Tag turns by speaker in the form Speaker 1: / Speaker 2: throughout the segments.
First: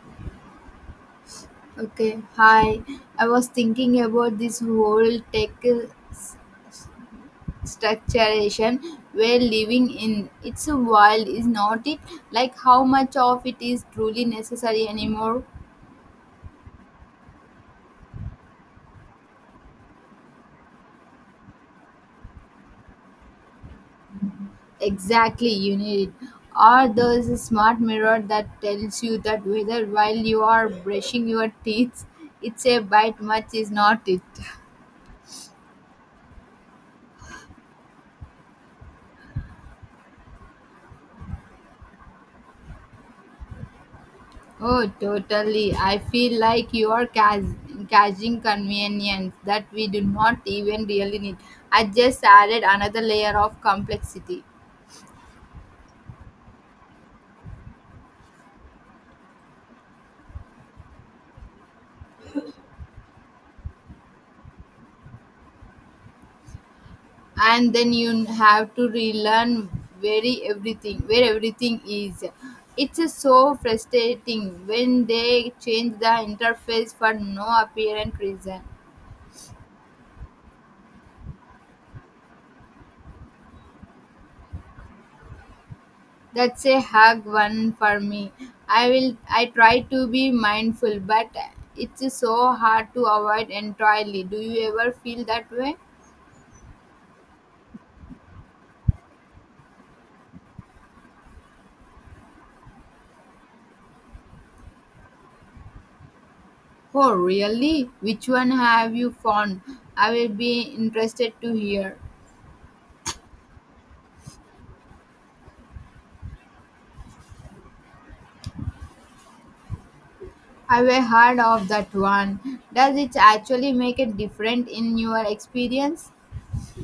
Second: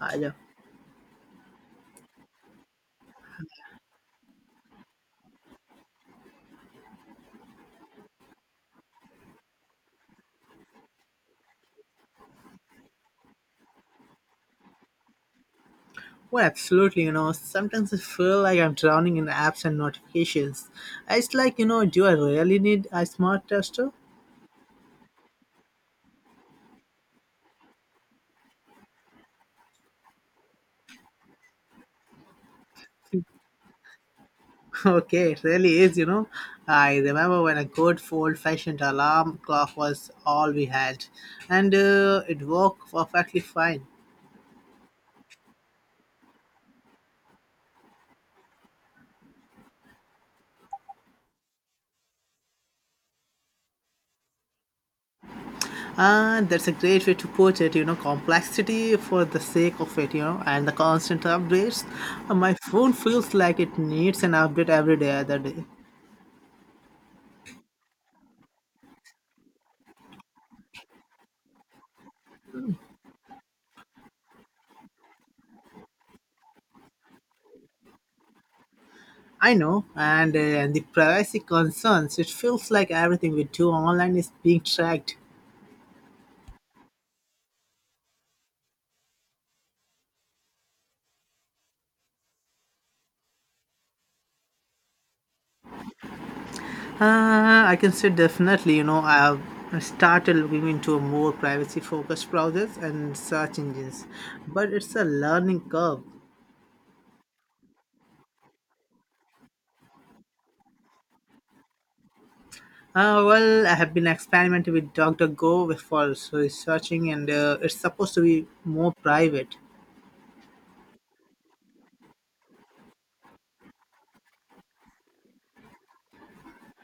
Speaker 1: I know.
Speaker 2: Okay, hi. I was thinking about this whole tech s- structuration we're living in. It's a wild, is not it? Like how much of it is truly necessary anymore?
Speaker 1: Well, absolutely. You know, sometimes I feel like I'm drowning in apps and notifications. It's like, do I really need a smart tester?
Speaker 2: Exactly, you need it. Or there's a smart mirror that tells you that whether while you are brushing your teeth, it's a bite much is not it.
Speaker 1: Okay, it really is. I remember when a good old fashioned alarm clock was all we had, and it worked perfectly fine.
Speaker 2: Oh, totally. I feel like you are catching convenience that we do not even really need. I just added another layer of complexity.
Speaker 1: Ah, that's a great way to put it, complexity for the sake of it, and the constant updates. My phone feels like it needs an update every day, other day.
Speaker 2: And then you have to relearn very everything, where everything is. It's just so frustrating when they change the interface for no apparent reason.
Speaker 1: I know, and the privacy concerns. It feels like everything we do online is being tracked.
Speaker 2: That's a hard one for me. I will I try to be mindful, but it's so hard to avoid entirely. Do you ever feel that way?
Speaker 1: I can say definitely, I have started looking into more privacy focused browsers and search engines, but it's a learning curve.
Speaker 2: Oh, really? Which one have you found? I will be interested to hear.
Speaker 1: Well, I have been experimenting with DuckDuckGo for researching, and it's supposed to be more private.
Speaker 2: Have you heard of that one? Does it actually make a difference in your experience?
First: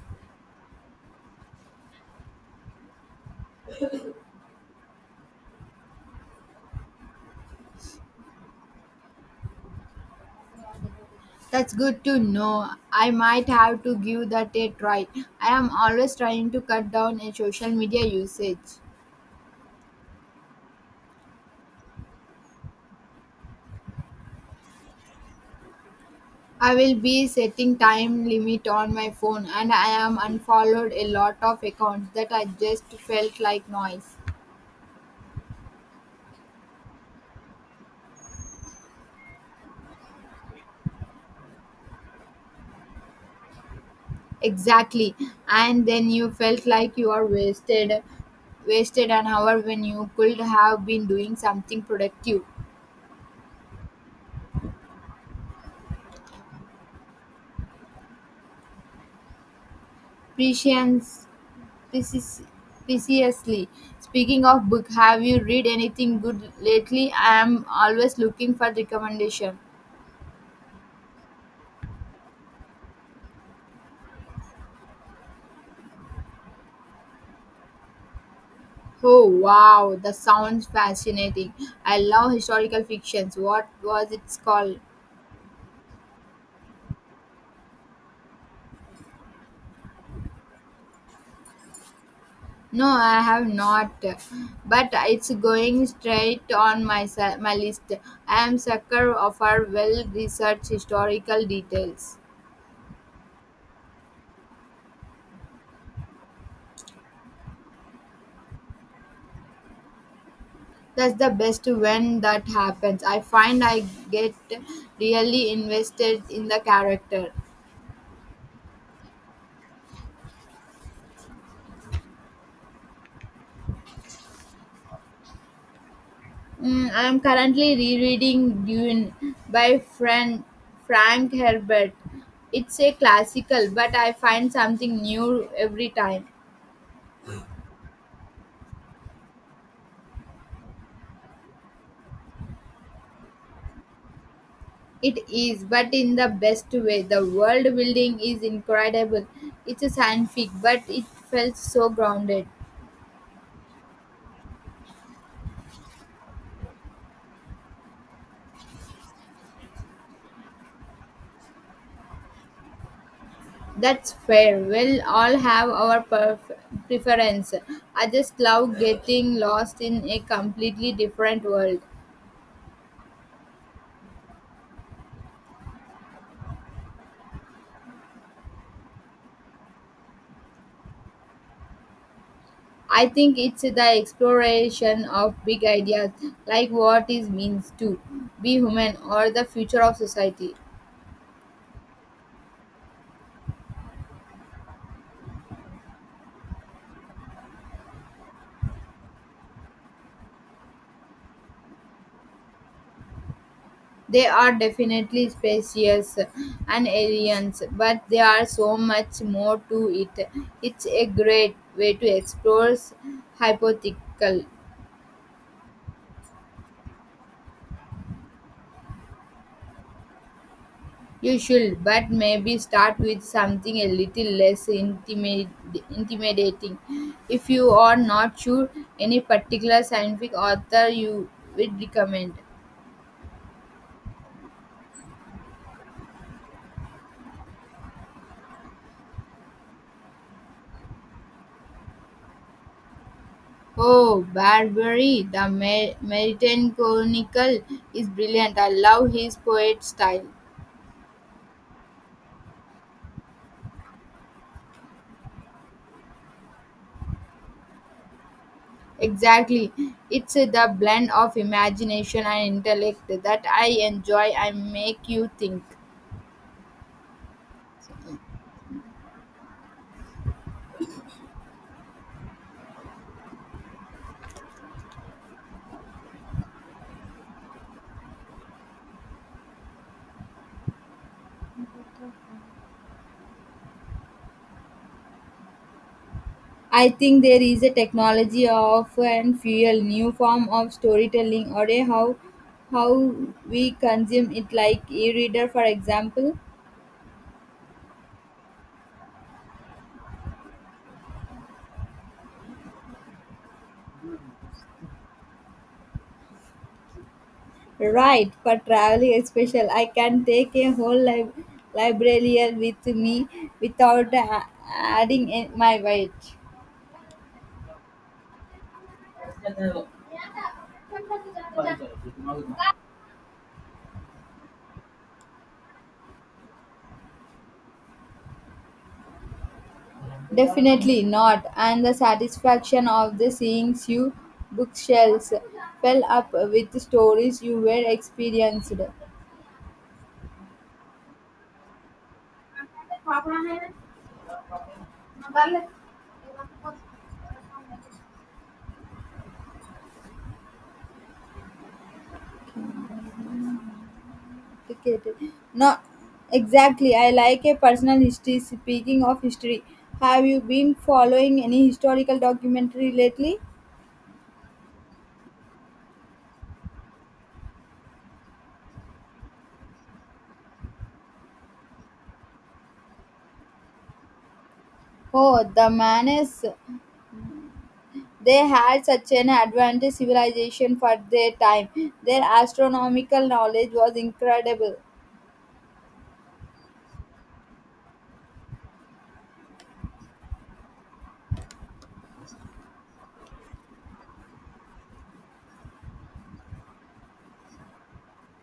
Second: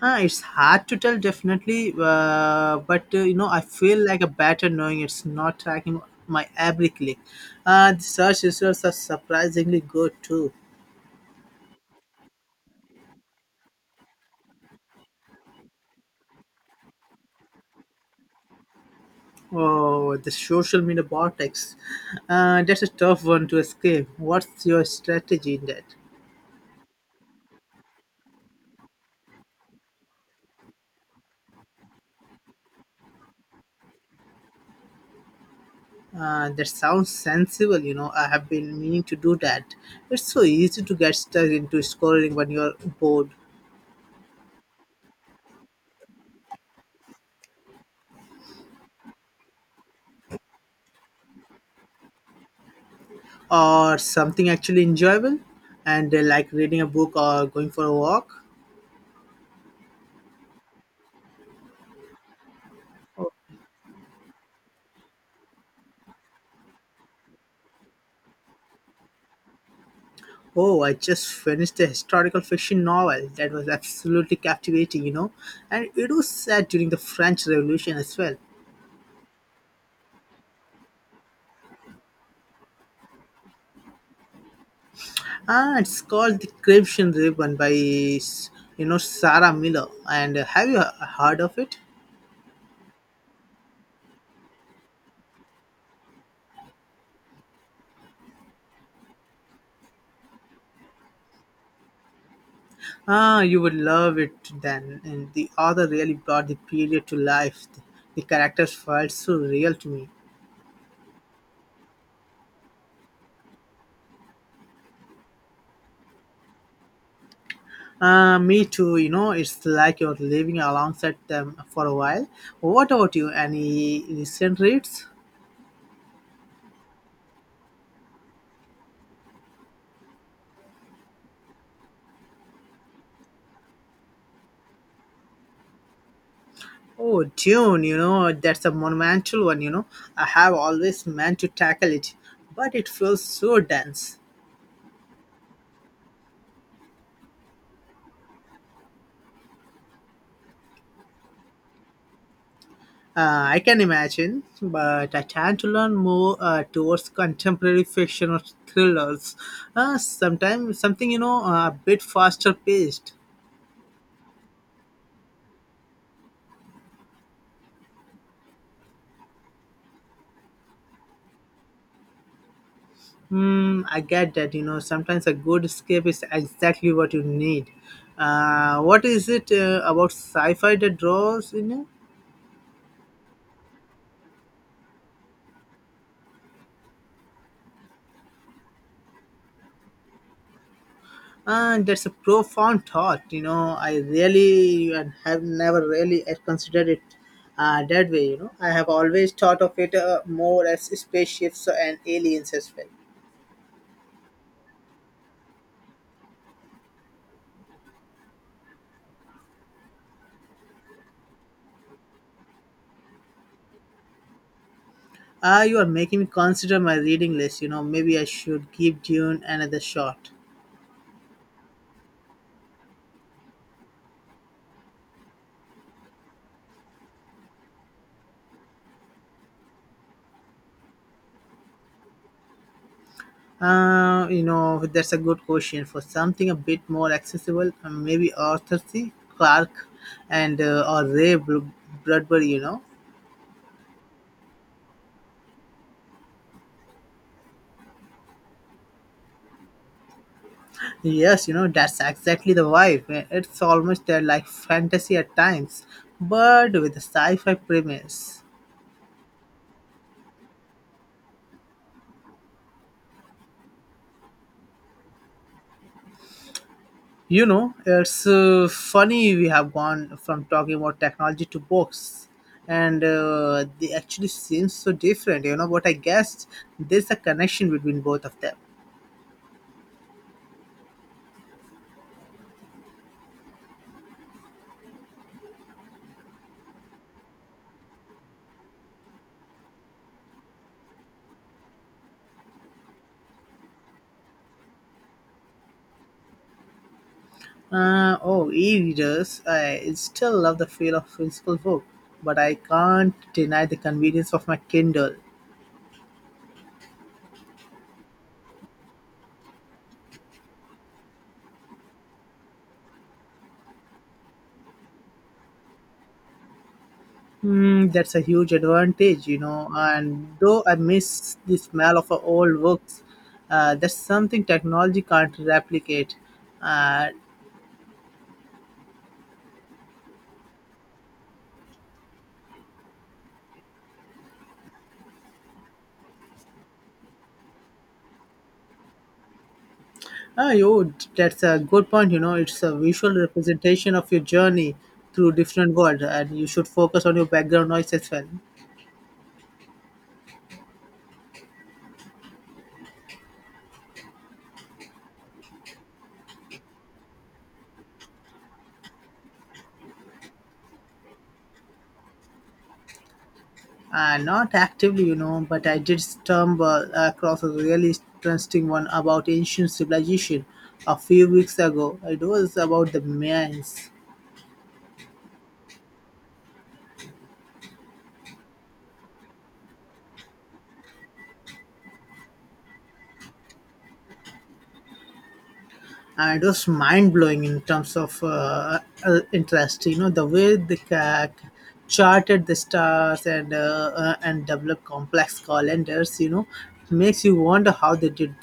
Speaker 1: Ah, it's hard to tell definitely, but I feel like a better knowing it's not tracking my every click. The search results are surprisingly good too.
Speaker 2: That's good to know. I might have to give that a try. I am always trying to cut down on social media usage.
Speaker 1: Oh, the social media vortex. That's a tough one to escape. What's your strategy in that?
Speaker 2: I will be setting time limit on my phone and I am unfollowed a lot of accounts that I just felt like noise.
Speaker 1: That sounds sensible. I have been meaning to do that. It's so easy to get stuck into scrolling when you're bored.
Speaker 2: Exactly. And then you felt like you are wasted an hour when you could have been doing something productive.
Speaker 1: Or something actually enjoyable, and like reading a book or going for a walk.
Speaker 2: Prescience precis- preciously. Speaking of book, have you read anything good lately? I am always looking for recommendation.
Speaker 1: Oh, I just finished a historical fiction novel that was absolutely captivating, and it was set during the French Revolution as well.
Speaker 2: Oh wow, that sounds fascinating. I love historical fictions. What was it called?
Speaker 1: Ah, it's called The Crimson Ribbon by Sarah Miller, and have you heard of it?
Speaker 2: No, I have not. But it's going straight on my list. I am sucker of our well-researched historical details.
Speaker 1: Ah, you would love it then, and the author really brought the period to life. The characters felt so real to me.
Speaker 2: That's the best when that happens. I find I get really invested in the character.
Speaker 1: Me too, it's like you're living alongside them for a while. What about you? Any recent reads?
Speaker 2: I am currently rereading Dune by Frank Herbert. It's a classical, but I find something new every time.
Speaker 1: Oh, Dune, that's a monumental one, I have always meant to tackle it, but it feels so dense.
Speaker 2: It is, but in the best way. The world building is incredible. It's a scientific, but it felt so grounded.
Speaker 1: I can imagine, but I tend to learn more towards contemporary fiction or thrillers. Sometimes something, a bit faster paced.
Speaker 2: That's fair. We'll all have our preference. I just love getting lost in a completely different world.
Speaker 1: Hmm, I get that. Sometimes a good escape is exactly what you need. What is it about sci-fi that draws in you?
Speaker 2: I think it's the exploration of big ideas, like what it means to be human or the future of society.
Speaker 1: That's a profound thought. I really and have never really considered it that way. I have always thought of it more as spaceships and aliens as well.
Speaker 2: They are definitely spacious and aliens, but there are so much more to it. It's a great way to explore hypothetical.
Speaker 1: Ah, you are making me consider my reading list. Maybe I should give Dune another shot.
Speaker 2: You should, but maybe start with something a little less intimidating. If you are not sure any particular scientific author you would recommend.
Speaker 1: That's a good question. For something a bit more accessible, maybe Arthur C. Clarke and or Ray Bradbury. You know,
Speaker 2: Oh, Barbary, the Meridian Chronicle is brilliant. I love his poet style.
Speaker 1: yes, that's exactly the vibe. It's almost like fantasy at times, but with a sci-fi premise.
Speaker 2: Exactly. It's the blend of imagination and intellect that I enjoy and make you think.
Speaker 1: It's funny we have gone from talking about technology to books, and they actually seem so different. But I guess there's a connection between both of them.
Speaker 2: I think there is a technology of and fuel new form of storytelling or a how we consume it like e-reader for example.
Speaker 1: Oh, e-readers. I still love the feel of physical book, but I can't deny the convenience of my Kindle.
Speaker 2: Right, for traveling especially I can take a whole library with me without adding in my weight.
Speaker 1: Hmm, that's a huge advantage. And though I miss the smell of old books, that's something technology can't replicate. And
Speaker 2: Definitely not. And the satisfaction of the seeing you bookshelves fill up with stories you were experienced.
Speaker 1: oh, that's a good point. It's a visual representation of your journey through different world, and you should focus on your background noise as well.
Speaker 2: Complicated. No, exactly. I like a personal history. Speaking of history, have you been following any historical documentary lately?
Speaker 1: Not actively, but I did stumble across a really interesting one about ancient civilization a few weeks ago. It was about the Mayans,
Speaker 2: Oh, the mayans. They had such an advanced civilization for their time. Their astronomical knowledge was incredible.
Speaker 1: and it was mind blowing in terms of interest. The way they charted the stars and developed complex calendars. It makes you wonder how they did.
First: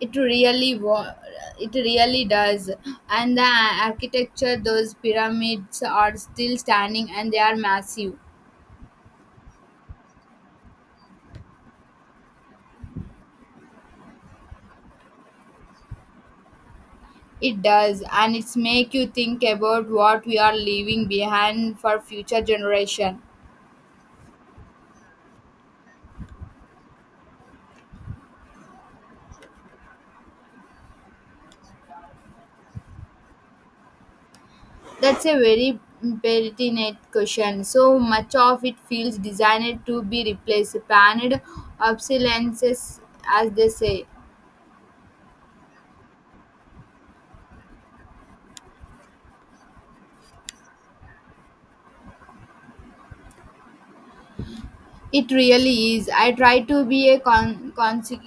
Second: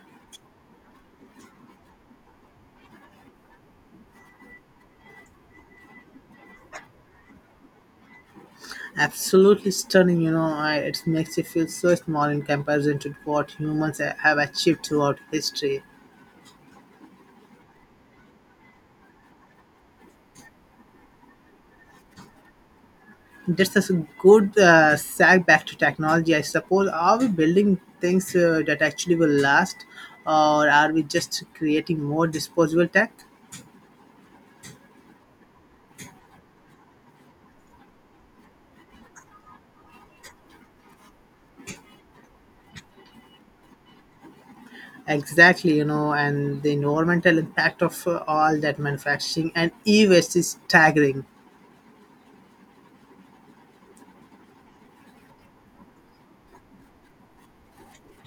Speaker 2: It really wa- it really does. And the architecture, those pyramids are still standing and they are massive.
Speaker 1: Absolutely stunning. It makes you feel so small in comparison to what humans have achieved throughout history.
Speaker 2: It does, and it's make you think about what we are leaving behind for future generation.
Speaker 1: That's a good sag back to technology, I suppose. Are we building things that actually will last, or are we just creating more disposable tech?
Speaker 2: That's a very pertinent question. So much of it feels designed to be replaced, planned obsolescence, as they say.
Speaker 1: Exactly, and the environmental impact of all that manufacturing and e waste is staggering.
Speaker 2: It really is. I try to be a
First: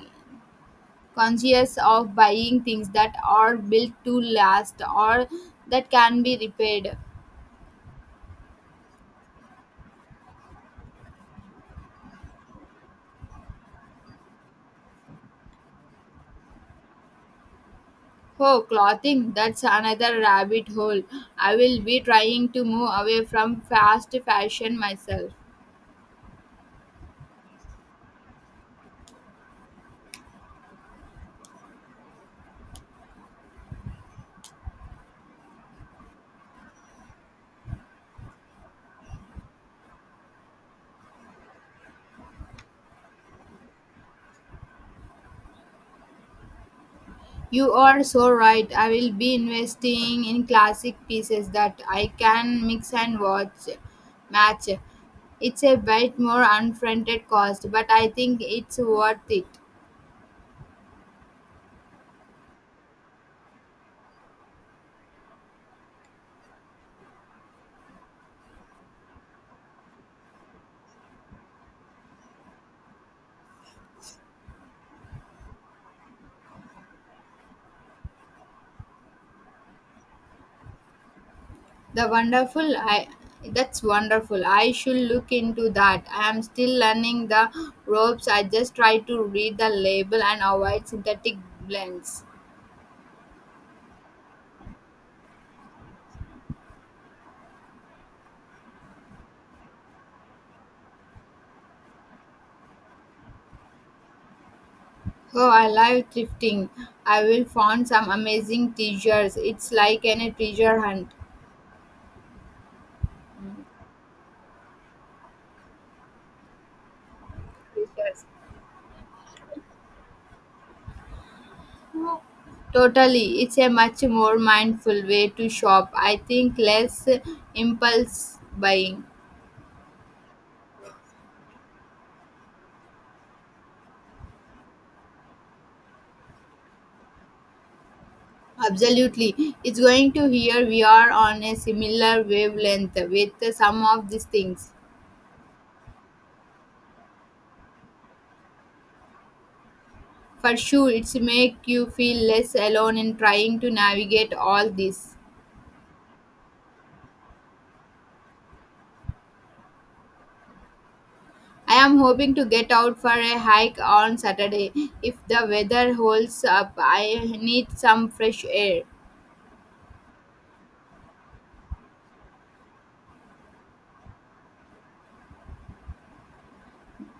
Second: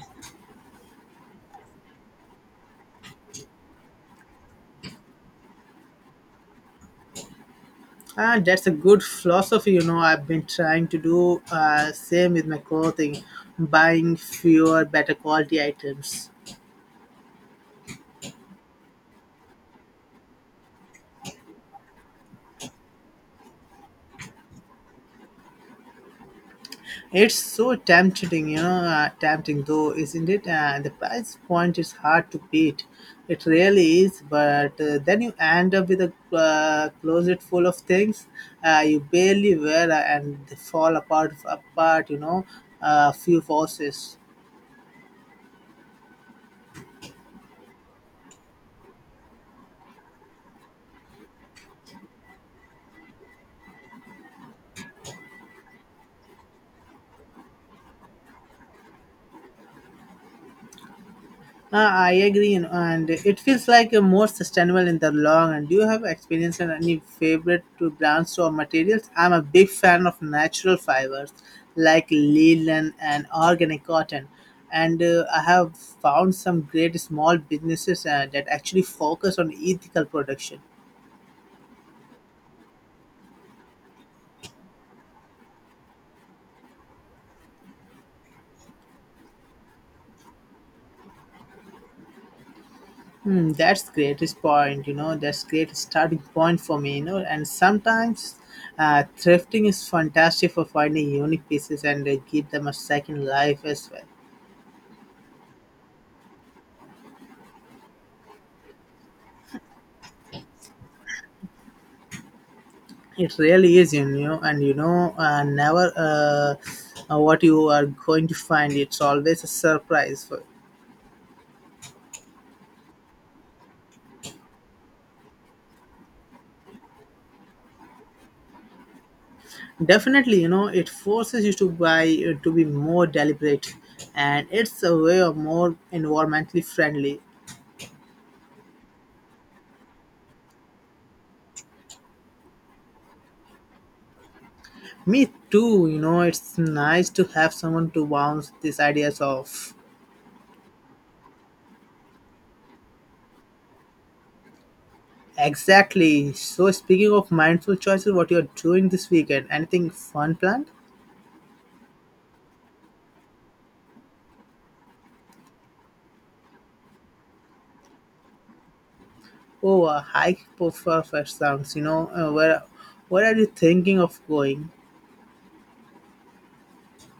Speaker 2: conscious of buying things that are built to last or that can be repaired.
Speaker 1: Ah, that's a good philosophy. I've been trying to do same with my clothing, buying fewer, better quality items.
Speaker 2: Oh, clothing, that's another rabbit hole. I will be trying to move away from fast fashion myself.
Speaker 1: It's so tempting, tempting though, isn't it? The price point is hard to beat. It really is, but then you end up with a closet full of things you barely wear and they fall apart, a few forces.
Speaker 2: You are so right. I will be investing in classic pieces that I can mix and watch match. It's a bit more unfronted cost, but I think it's worth it.
Speaker 1: I agree, and it feels like a more sustainable in the long. And do you have experience in any favorite to brands or materials? I'm a big fan of natural fibers like linen and organic cotton, and I have found some great small businesses that actually focus on ethical production.
Speaker 2: The wonderful I That's wonderful. I should look into that. I am still learning the ropes. I just try to read the label and avoid synthetic blends.
Speaker 1: Hmm, that's greatest point, that's great starting point for me, and sometimes thrifting is fantastic for finding unique pieces and give them a second life as well.
Speaker 2: Oh, I love thrifting. I will find some amazing treasures. It's like an treasure hunt.
Speaker 1: It really is, and never what you are
Speaker 2: Treasures.
Speaker 1: going to find. It's always a surprise. For
Speaker 2: Totally. It's a much more mindful way to shop. I think less impulse buying.
Speaker 1: definitely, it forces you to buy to be more deliberate, and it's a way of more environmentally friendly.
Speaker 2: Absolutely. It's going to hear we are on a similar wavelength with some of these things.
Speaker 1: Me too, it's nice to have someone to bounce these ideas off.
Speaker 2: For sure, it's make you feel less alone in trying to navigate all this.
Speaker 1: Exactly. So, speaking of mindful choices, what you're doing this weekend? Anything fun planned?
Speaker 2: I am hoping to get out for a hike on Saturday. If the weather holds up, I need some fresh air.
Speaker 1: Oh, a hike for sounds, where are you thinking of going?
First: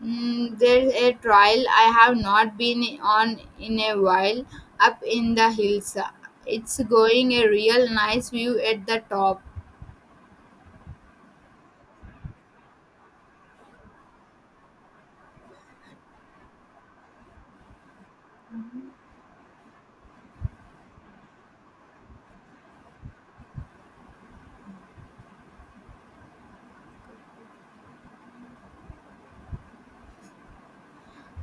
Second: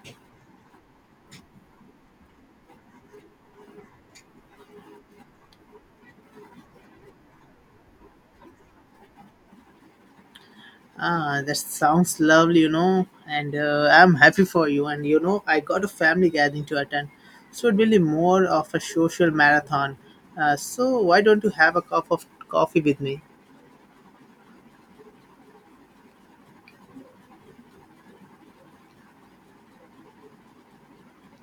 Speaker 2: There's a trail I have not been on in a while up in the hills. It's going a real nice view at the top.
Speaker 1: Ah, that sounds lovely, and I'm happy for you. And I got a family gathering to attend, so it will be more of a social marathon. So, why don't you have a cup of coffee with me?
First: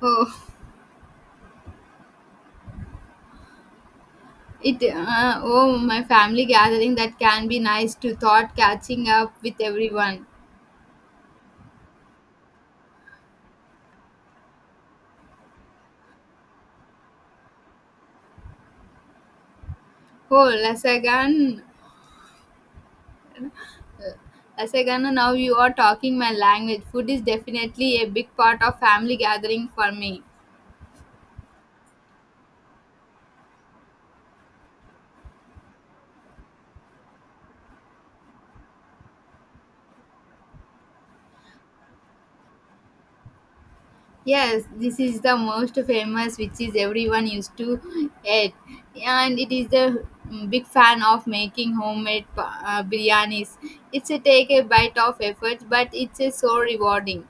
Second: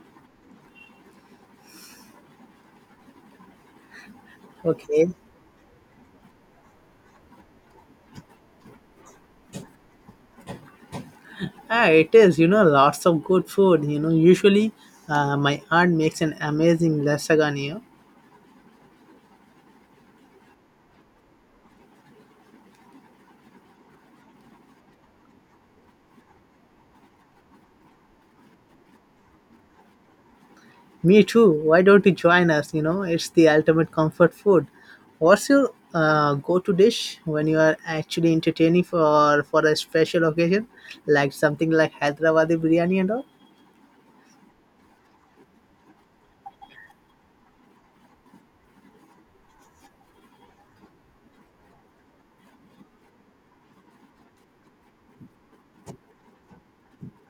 Speaker 2: It
Speaker 1: Okay.
Speaker 2: oh my family gathering that can be nice to thought catching up with everyone.
Speaker 1: Yeah, it is. Lots of good food. Usually, my aunt makes an amazing lasagna.
Speaker 2: Oh Lasagana now you are talking my language. Food is definitely a big part of family gathering for me.
Speaker 1: Me too. Why don't you join us? It's the ultimate comfort food. What's your go-to dish when you are actually entertaining for a special occasion, like something like Hyderabadi biryani and all?
Speaker 2: Yes, this is the most famous which is everyone used to eat. And it is the big fan of making homemade biryanis. It's a take a bite of effort but it's a so rewarding.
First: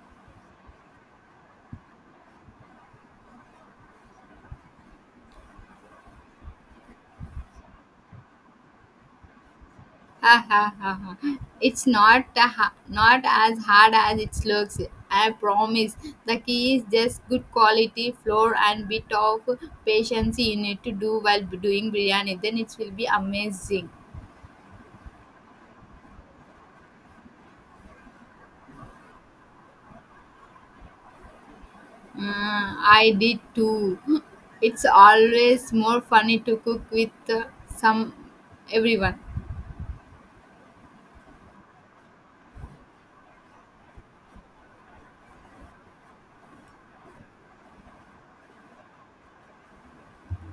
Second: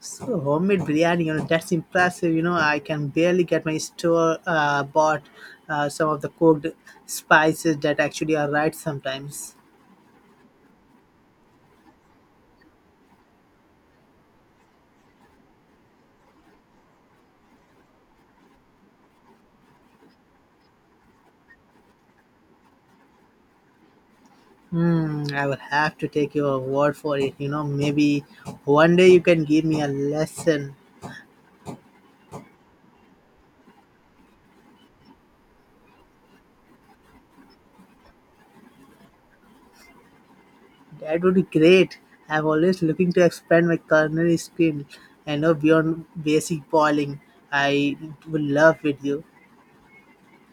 Speaker 1: So homemade biryani, that's impressive. I can barely get my store bought some of the cooked spices that actually are right sometimes.
Speaker 2: Ha ha ha ha. It's not a ha- not as hard as it looks. I promise. The key is just good quality flour and bit of patience you need to do while doing biryani. Then it will be amazing.
Speaker 1: Hmm, I will have to take your word for it. Maybe one day you can give me a lesson.
Speaker 2: Mm, I did too. It's always more funny to cook with uh, some everyone.
Speaker 1: That would be great. I'm always looking to expand my culinary skill and know beyond basic boiling. I would love with you.